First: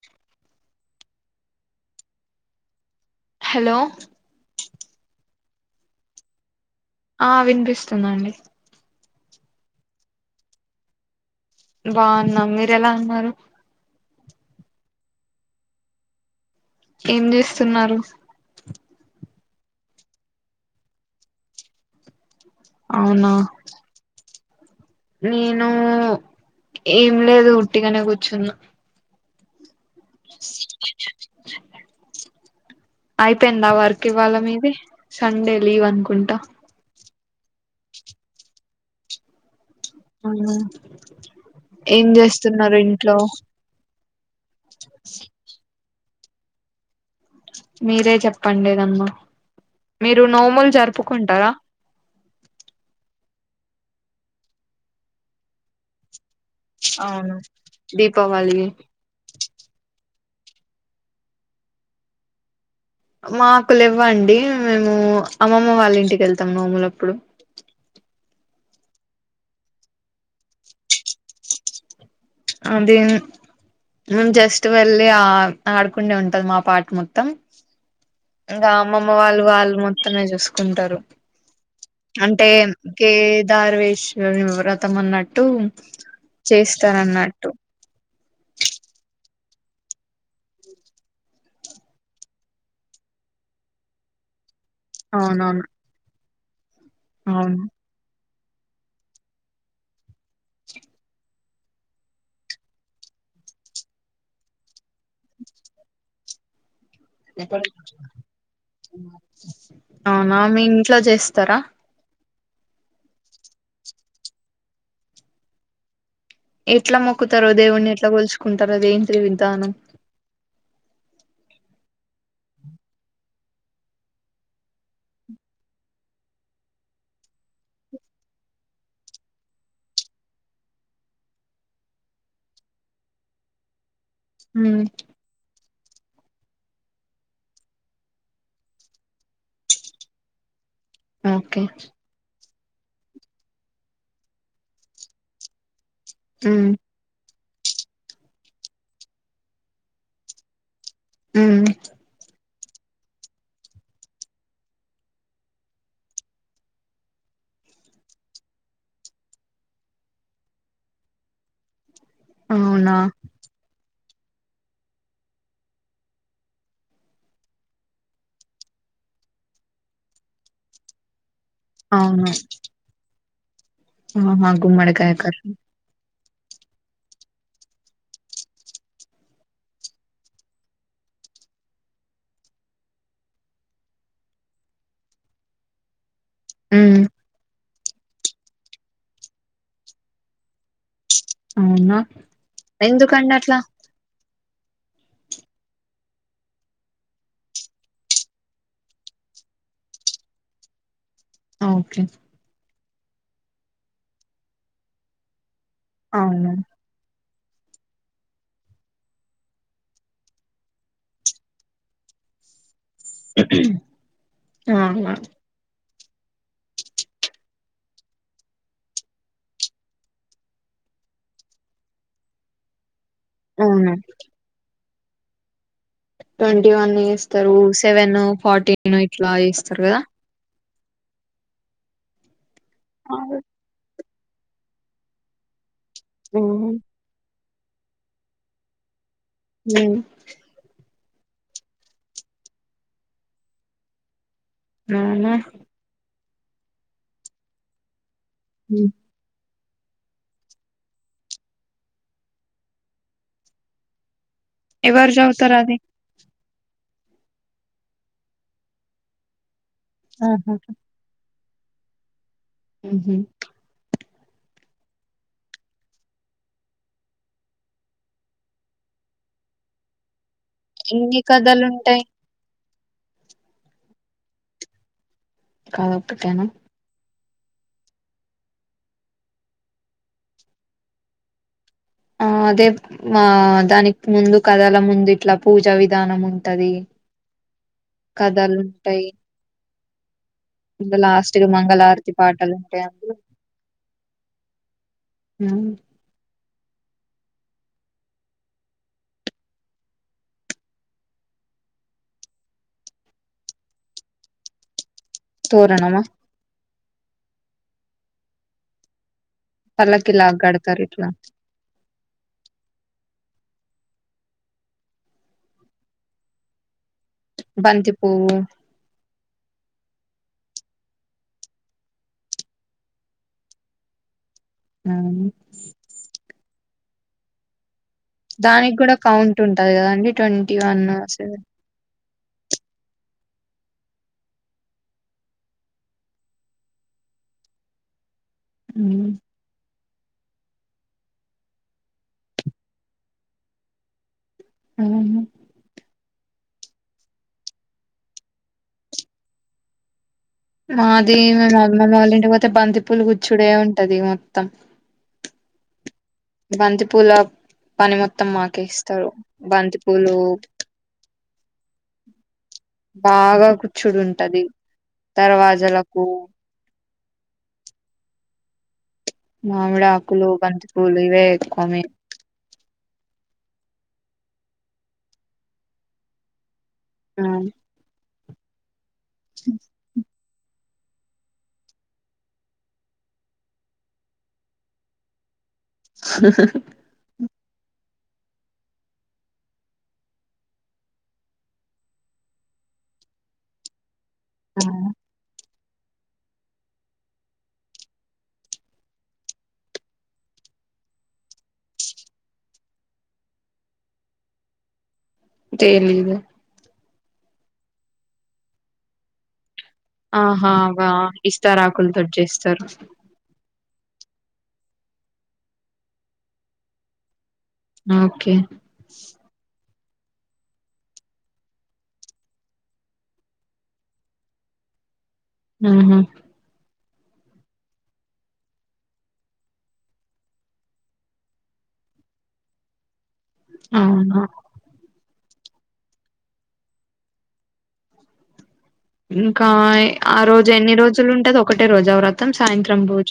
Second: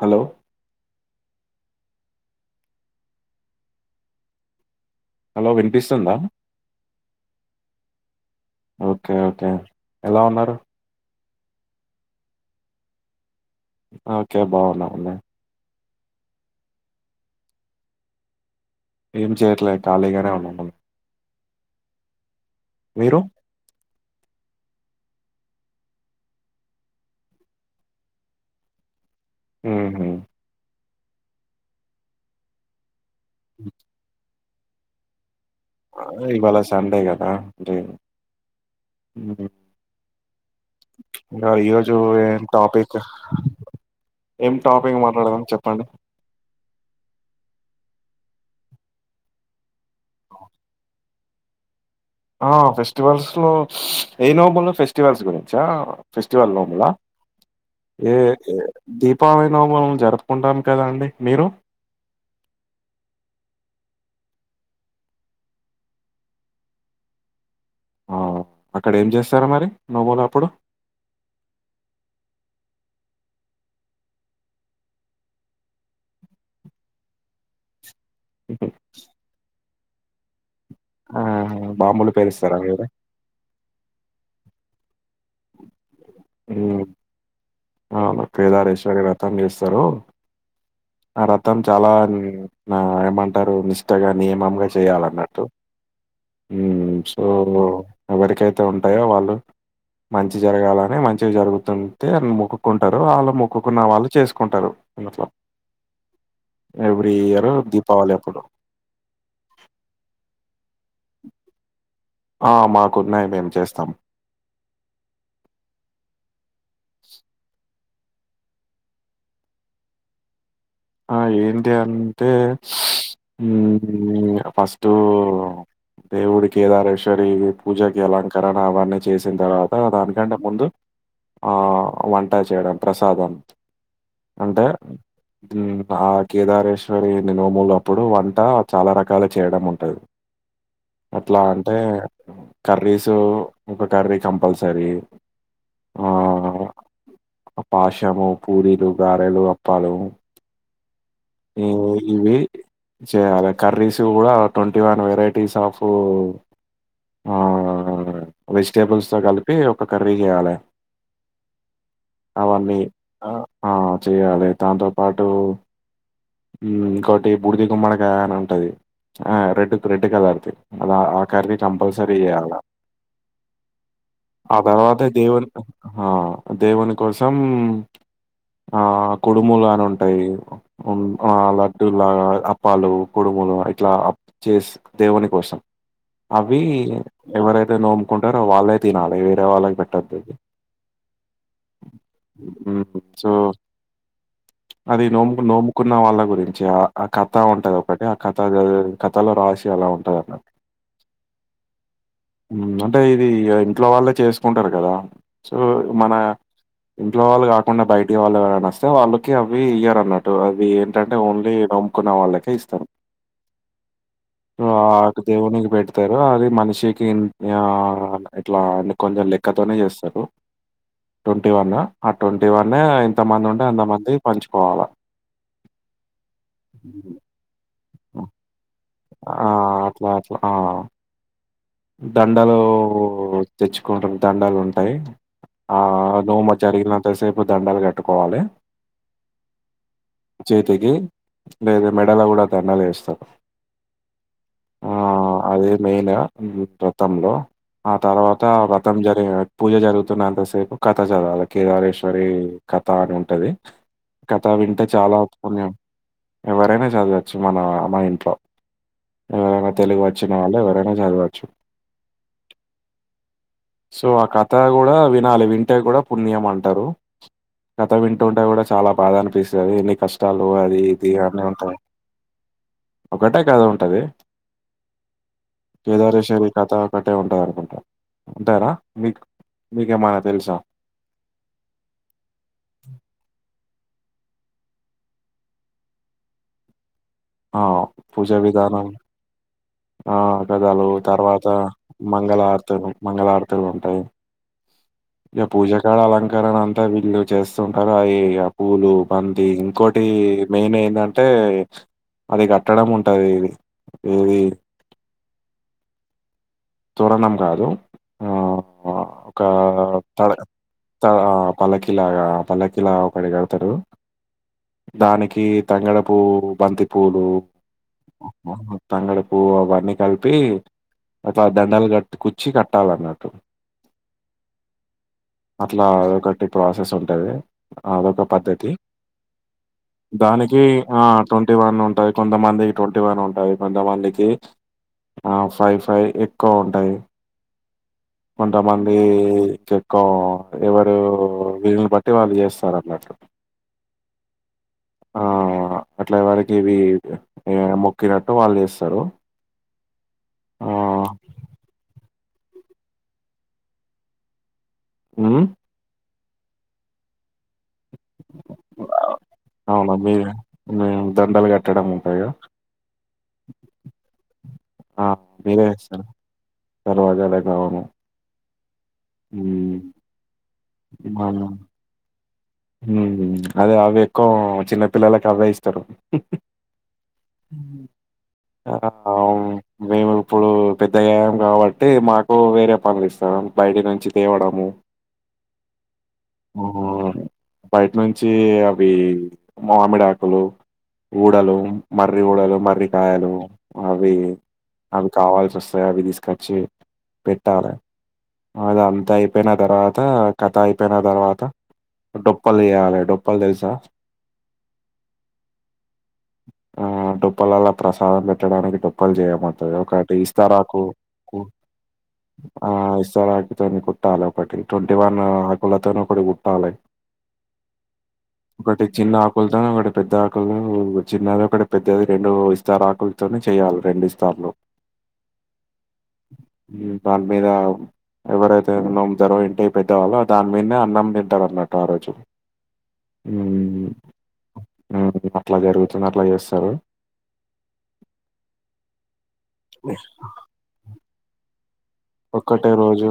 Hello hello hello వినిపిస్తుందా ఆ వినిపిస్తుందండి ఓకే ఓకే ఎలా ఉన్నారు బాగున్నా మీరు ఎలా అన్నారు ఆ ఓకే బాగున్నా అండి ఏం చేస్తున్నారు చేర్లే కాలిగానే ఉన్నా అవునా నేను ఏం లేదు ఉట్టిగానే కూర్చున్న హ అయిపోయిందా వర్క్ ఇవాళ మీది డి సండే లీవ్ అనుకుంటా ఆఫ్ డే ఉ హు అవునా ఈరోజు ఏం ఏ చేస్తున్నారు టాపిక్ ఇంట్లో ఏం టాపింగ్ మాట్లాడదాం చెప్పండి మీరే చెప్పండి ఏదన్న మీరు నోములు జరుపుకుంటారా ఆ ఫెస్టివల్స్ లో ఏ నబల్లో ఫెస్టివల్స్ గురించా ఫస్ దీవాలి నోముల అవును, ఏ దీపావళి దీపావలి నోములు జరుపు కుంటాం కదా అండి మీరు మాకు లెవ్వండి మేము అమ్మమ్మ వాళ్ళ ఇంటికి వెళ్తాం నోములప్పుడు అక్కడ ఏం చేస్తారా మరి నోమోలప్పుడు అదే మేము జస్ట్ వెళ్లి ఆ ఆడుకుడే ఉంటది మా పాట్ మొత్తం ఇంగా అమ్మమ్మ వాళ్ళు వాళ్ళు మొత్తమే చూసు కుంటారు ఆహా! బాంబులు అంటే పేలుస్తారా మీరు? కేదార్వేశ్ [unintelligible] వ్రతం అన్నట్టు హ్మ్. చేస్తారన్నట్టు అవును [unintelligible] వ్రతం చేస్తారు ఆ రతం చాల నా ఏమంటారు నిష్టగా నియమంగా చేయాలన్నట్టు అవునవును సో అవును ఎవరికైతే ఉంటాయో వాళ్ళు మంచి జరగాలని మంచిగా జరుగుతుంటే మొక్కుంటారు వాళ్ళు మొక్కున్న వాళ్ళు చేసుకుంటారు [unintelligible] ఎవ్రీ ఇయర్ దీపావళి అప్పుడు. అవునా మీ [unintelligible] చేస్తార ఆ మాకున్నాయి మేము చేస్తాం ఎట్లా మొక్కుతారో దేవుణ్ని ఎట్లా పోల్చుకుంటారో [unintelligible] విధానం ఆ ఏంటి అంటే ఫస్ట్ దేవుడి కేదరేశ్వరి పూజకి అలంకరణ అవన్నీ చేసిన తర్వాత దానికంటే ముందు వంట చేయడం ప్రసాదం అంటే ఉమ్ ఆ కేదారేశ్వరి నోములు అప్పుడు వంట చాల రకాలు చేయడం ఉంటది అట్లా ఓకే అంటే కర్రీసు ఒక కర్రీ కంపల్సరీ హు ఆ పాషము పూరీలు గారెలు అప్పలు ఉమ్ [unintelligible] చేయాలి కర్రీస్ కూడ ట్వంటీ వన్ వెరైటీస్ ఆఫ్ వెజిటేబుల్స్తో కలిపి ఒక కర్రీ చేయాలే అవున చెయాలి దాంతో పాటు ఇంకోటి బుడిది గుమ్మడికాయా అని ఉంటది ఆ రెడ్ రెడ్ కలర్ ది ఆ కర్రీ కంపల్సరీ అవును చేయాలా ఆహా ఆ తర్వాత గుమ్మడికాయ దేవున్ కర్రీ దేవుని కోసం ఆ కుడుములు అని ఉంటాయి ఆ లడ్డడు లాగ అప్పాలు కొడుములు ఇట్లా చేసి దేవుని కోసం అవి ఉమ్ ఎవరైతే నోముకుంటారో వాళ్ళే తినాలి వేరే వాళ్ళకి పెట్టదు అవునా సో ఎందుకండి అట్లా అది నోము నోముకున్న వాళ్ళ గురించి ఆ కథ ఉంటంది ఆ కథ కథలో రాసి అలా ఉంటది అన్నట్టు ఆ ఒకే అంటే ఇది ఇంట్లో వాళ్ళే చేసుకుంటారు కదా సో మన అవును లో వాళ్ళ కాకుండా బయట వాళ్ళ ఎవరని వస్తే వాళ్ళకి అవి ఇయ్యరు అన్నారు అ అది ఏంటంటే ఓన్లీ నోముకున్న వాళ్ళకే ఇస్తారు ఆ అవునా దేవునికి [unintelligible] తరు అది మనిషికి ఇట్లా కొంచెం లెక్కతోనే చేస్తరు ట్వంటీ వన్ ఆ ట్వంటీ వన్ ఇంతమంది ఉంటే అవును అంతమంది పంచుకోవాల ట్వంటీ వన్ ఎస్తారు సెవెన్ ఫార్టీ వన్ ఇట్లా ఆ! చేస్తారు కదా దండాలు అవునా తెచ్చుకుంటు దండలు ఉంటాయి ఆ నోమ జరిగినంత సేపు దండలు కట్టుకోవాలె చేతికి లేద మెడల కూడ దండలు వేస్త ఆ అదే మెయిన్ వ్రతం లో తర్వాత వ్రతం జరి [unintelligible] పూజ జరుగుతున్నంత సేపు కథ చదవాలి కేదారేశ్వరి కథ అని ఉంటది కథ వింటే ఎవరు చాలా చదువుతారు ఆత్పుణ్యం. అది ఎవరైనా జదవచ్చు మన మా ఇంట్లో. ఎవరైనా. తెలుగు వచ్చిన ఆహా వాళ్ళు ఎవరైనా జదవచ్చు. ఊహు. సో ఆ కథ గూడా వినాలి వింటే గూడా పుణ్యం అంటారు. కథ వింటుంటే గూడా చాలా బాధా అనిపిస్తది ఎన్ని కష్. టాలు అది ఇది ఎన్ని అని కథలు ఉంటాయి. ఒకటే కదా ఉంటది. కాదొక్కటే. [unintelligible] కథ ఒకట్. టే ఉంటదనుకుంటా. ఉంటాదా మీకు మీకేమనా తెలుసా.? ! ఆదే మా దాని. ముందు కధల ముందు ఇట్లా పూజా విధానం ఉంటది. ఆ పూజా కథలు విధానం, ఉంటాయి ఆ. పెదాలు, ఇంక లాస్ట్ తర్వాత కి మంగళహారతి పాటలు ఉంటాయి మంగళార్తులు, అందులో మంగళారతులుంటాయి. ఇగ మ్మ్. పూజాకాడ అలాంటి. కరణ అంటే వీళ్ళు చేస్సుంటారు అయి ఆ పూలు బంతి, ఇంకోటి మెయిన్ ఏందంటే. ! ఏ అది గట్టడం ఉంటది ఇది. తోరణమా. ! తోరణం గాదు ఆ. కా పల్లకి తడ, లాగ కడతారు ఇట్లా తడ ఆ పల్లకిలాగా ఆ పల్లకిలా. పడిగడతారు. దానికి తంగేడుపువ్వు, బంతి పూలు, బంతి పువ్వు తంగేడుపూ అవన్నీ కలిపి. అట్లా దండాలు గట్టి కచ్చీ కట్టాలన్నట్టు. మ్మ్. అట్లా అదొకటి ప్రాసెసుంటది. అదొక పద్ధతి దానికి కూడా కౌంట్ ఉంటది కదండి ట్వంటీ దానికి వన్ ఆ సెవెన్ ట్వంటీ వన్ ఊ. టయి. కొంతమంది ట్వంటీ వన్ ఉంటాయి. కొంతమందికి ఆ ఫైవ్ ఫైవ్. ఎక్కువుంటాయి. కొంతమంది కే. కా,. ఎవరు వీళ్ళుని బట్టి వాళ్ళు జేస్తారన్నటు. ఉహూ. అట్లా ఎవరికివి యా మొక్కినట్టు వాళ్ళు జేస్తారు. మాది మేమమ్మమ్మొళింటికి పోతే బంతి పూలు గుచుడే ఉంటది మొత్తం. ఊమ్మ్. బంతిపుల. పని మొత్తం మాకే ఇస్తారు. ! బంతి అవును. పూలు. మీరే మేము దండలు కట్టడం ఉంటదిగా. బాగా కూచ్చులుంటది, దర్వాజలకు. దర్వాజాలకా. ! మామిడి ఆకులు బంతి పూలు ఇవే అవునా ఎక్కువ హ్మ్ అదే అవెక్కువ చిన్న పిల్లలకి అవే ఇస్తారు ఉహ్హుహ్హు. ఆ [unintelligible] ఊ మేమూ. ఇప్పుడు పెద్దగయం గాబట్టి మాకు వేరే పనులిస్తా బయటి నుంచి తేవడము. ఆ బయటినుంచి అవి మామిడాకులు. ఊడలు, మర్రి ఊడలు మర్రికాయలు, అవి ఆ అవి కావాల్సొస్. తాయి అవి దస్కచ్చి పెట్టాలె. అదంతాయిపోయిన దర్వాత కథ అయిప్. చెప్పిన తర్వాత డొప్పలు దీయాలె, డొప్పలు దెల్సా.? ! తెలీదు ఆ డొప్పలలా ప్రసాదం బెట్టడానికి డొప్పలు జేయమన్. టది ఒకటి ఆహా ఇస్తారాకు వా కు ఇస్తారాకులతోటి చేస్తారు ఆ ఇస్తారాకు. తోని కుట్టాలొకటి. ట్వంటీ వన్ ఆకులతోనొకటి గుట్టాలె. ఓకే ఒకటి చిన్న ఆకుల్తోనొకటి. పెద్దాకులు చిన్నదొకటి పెద్దది రెండు ఇస్తారాకుల్తోనే చేయాలి రెండు ఇస్తార్లు. ఊహు. దాని మీద ఎవరైతే ఉన్నాం జ్వర ఇంటి అ పెద్దవాళ్ళ దాని మీద అన్నం తింటారున్నట్టు ఆ రోజు అవునా ఇ అట్లా జరుగుతుంది అట్లా చేస్తారు ఇంకా ఆ రోజు ఎన్ని రోజులు ఉంటది ఒకటే రోజు వ్రతం ఒకటే సాయంత్రం రోజు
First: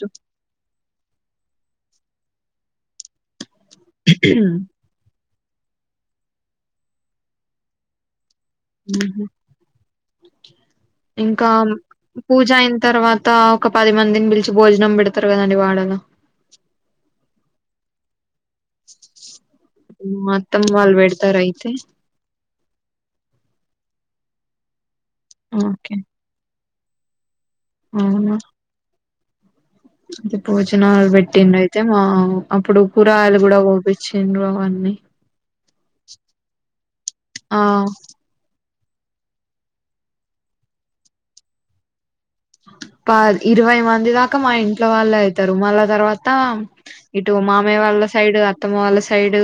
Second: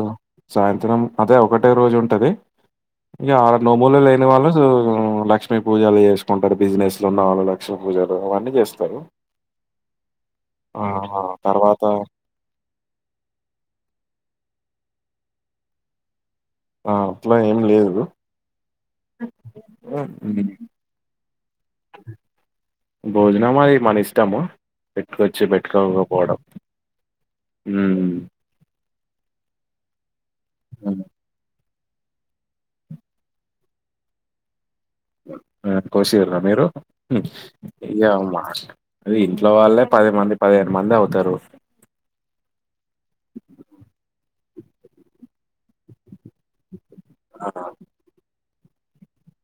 సాయంత్రం అదే ఒకటే రోజు ఉంటది ఇక ఆ నోములు లేని వాళ్ళు లక్ష్మీ పూజలు చేసుకుంటారు బిజినెస్ లో ఉన్న వాళ్ళు లక్ష్మీ పూజలు అవన్నీ చేస్తారు ఉహు ఆ! హ్మ్. ఆ! ఇంకా తర్వాత పూజ అయిన తర్వాత ఒక పది మంది పిలిచి భోజనం పెడతారు కదండి వాడలో ఆ అప్పులా ఏం లేదు హ్మ్. మొత్తం వాళ్ళు పెడతార అయితే భోజనం అది మన ఇష్టము పెట్టుకొచ్చి ఓకే పెట్టుకోకపోవడం హ అతే హ్మ్. భోజనాలు పెట్టిండు అయితే మా అప్పుడు కూరగాయలు కూడా పోపించిండ్రు అన్నీ ఆ కోసిరా మీరు ఆ యమ్మా అది ఇంట్లో వాళ్ళే పది మంది పదిహేను మంది అవుతారు ప ఇరవై మంది దాకా మా ఇంట్లో వాళ్ళు అయితారు మళ్ళా తర్వాత ఇటు ఆ! మామయ్య వాళ్ళ సైడు అత్తమ్మ వాళ్ళ సైడు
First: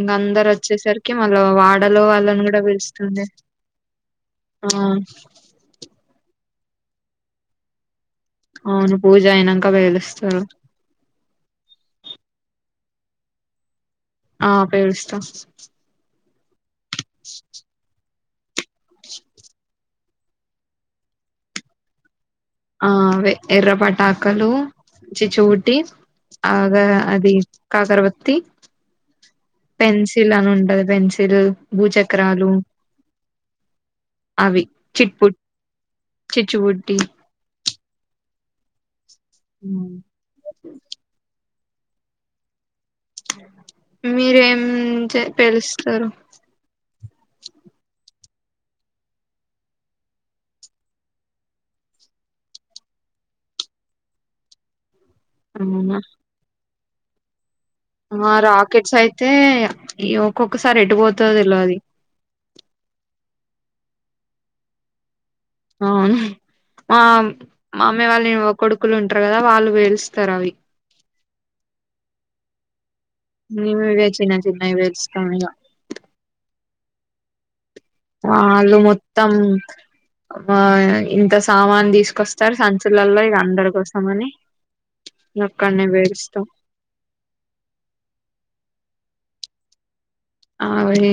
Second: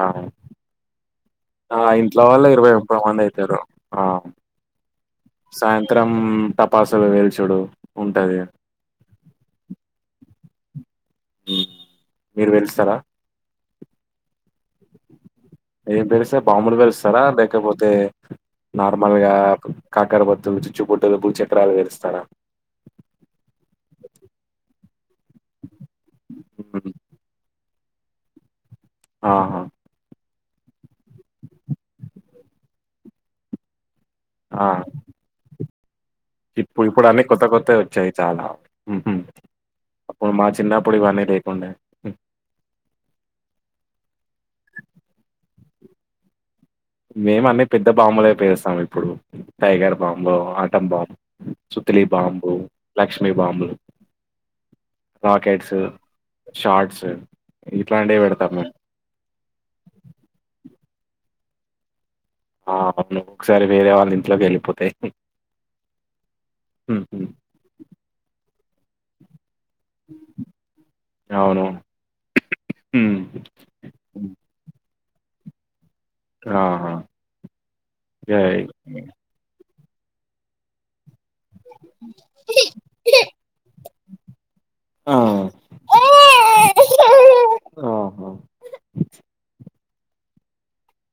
ఆ మళ్ళ ఆ వాడలో ఇంట్లో వాళ్ళని వల్ల కూడా ఇరవై ముప్పై మంది పిలుస్తుండే అయితారు ఆ ఆ సాయంత్రం టపాసులు పేల్చుడు ఉంటది. అవును పూజ అయినాంక పెలుస్తారు మీరు పేలుస్తారా ఆ పేలుస్తాం ఏం పేలుస్తరు బాంబూలు పేలుస్తారా లేకపోతే నార్మల్ గా కాకర పొత్తులు చుచ్చు బుడ్డిలు భూ చక్రాలు పేలుస్తారా ఆ ఆవే ఎర్ర పటాకలు చిచ్చు బుడ్డి ఆగా హ్మ్. అది కాకరవత్తి ఆహా కిందన ఉంటది పెన్సిల్ భూచక్రాలు అవి ఆ! చిట్పుట్ ఇప్పుడు చిచ్చుబుట్టి ఇప్పుడన్ని కొత్త కొత్తవి వచ్చాయి చాలా అప్పుడు మా చిన్నప్పుడు ఇవన్నీ లేకుండా మీరేం చే పేలుస్తారు మేము అన్ని పెద్ద బాంబులే పేలుస్తాము ఇప్పుడు టైగర్ బాంబు ఆటం బాంబు చు కుత్లీ బాంబు లక్ష్మి బాంబులు రాకెట్స్, అవునా షార్ట్స్ ఇట్లాంటివి ఆ పెడతాం మేము. రాకెట్స్ అయితే ఈ ఒక్కొక్కసారి ఎటు పోతదో తెల్వది ఆవును ఒకసారి వేరే వాళ్ళ ఇంట్లోకి వెళ్ళిపోతాయి అవును మా మామయ్య వాళ్ళని కొడుకులు ఉంటారు కదా వాళ్ళు పేలుస్తారు అవి అవును హ్మ్. మేము ఇవే చిన్న చిన్నవి పేలుస్తాము ఇలా ఆ ఆ ఆళ్ళు మొత్తం ఆ ఇంతస్ సామాన్ తీసుకొస్తారు సంచులల్లో ఇగ అందరి కోసం అని ఆ కొన్ని పేలుస్తాం ఆహా ఆవి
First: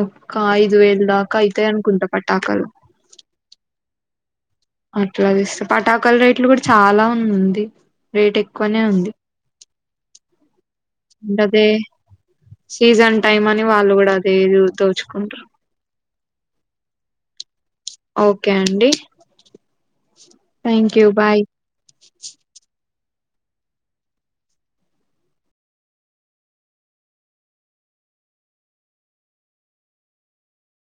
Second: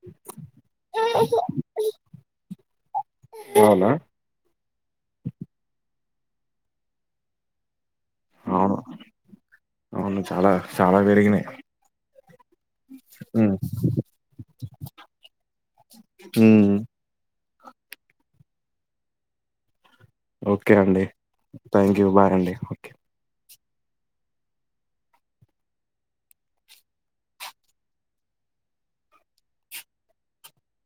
ఒక్క ఐదు వేలు దాకా అయితాయి అనుకుంటా పటాకలు అవునా అట్లాదిస్ పటాకల రేట్లు కూడా చాలా ఉంది రేట్ అవును ఎక్కువనే ఉంది. అవును చాలా చాలా పెరిగినయ్. అదే సీజన్ టైమ్ అని వాళ్ళు కూడా అదేది దోచుకుంటరు. ఉమ్ ఓకే అండి ఓకే అండి thank you bye thank you bye అండి ఓకే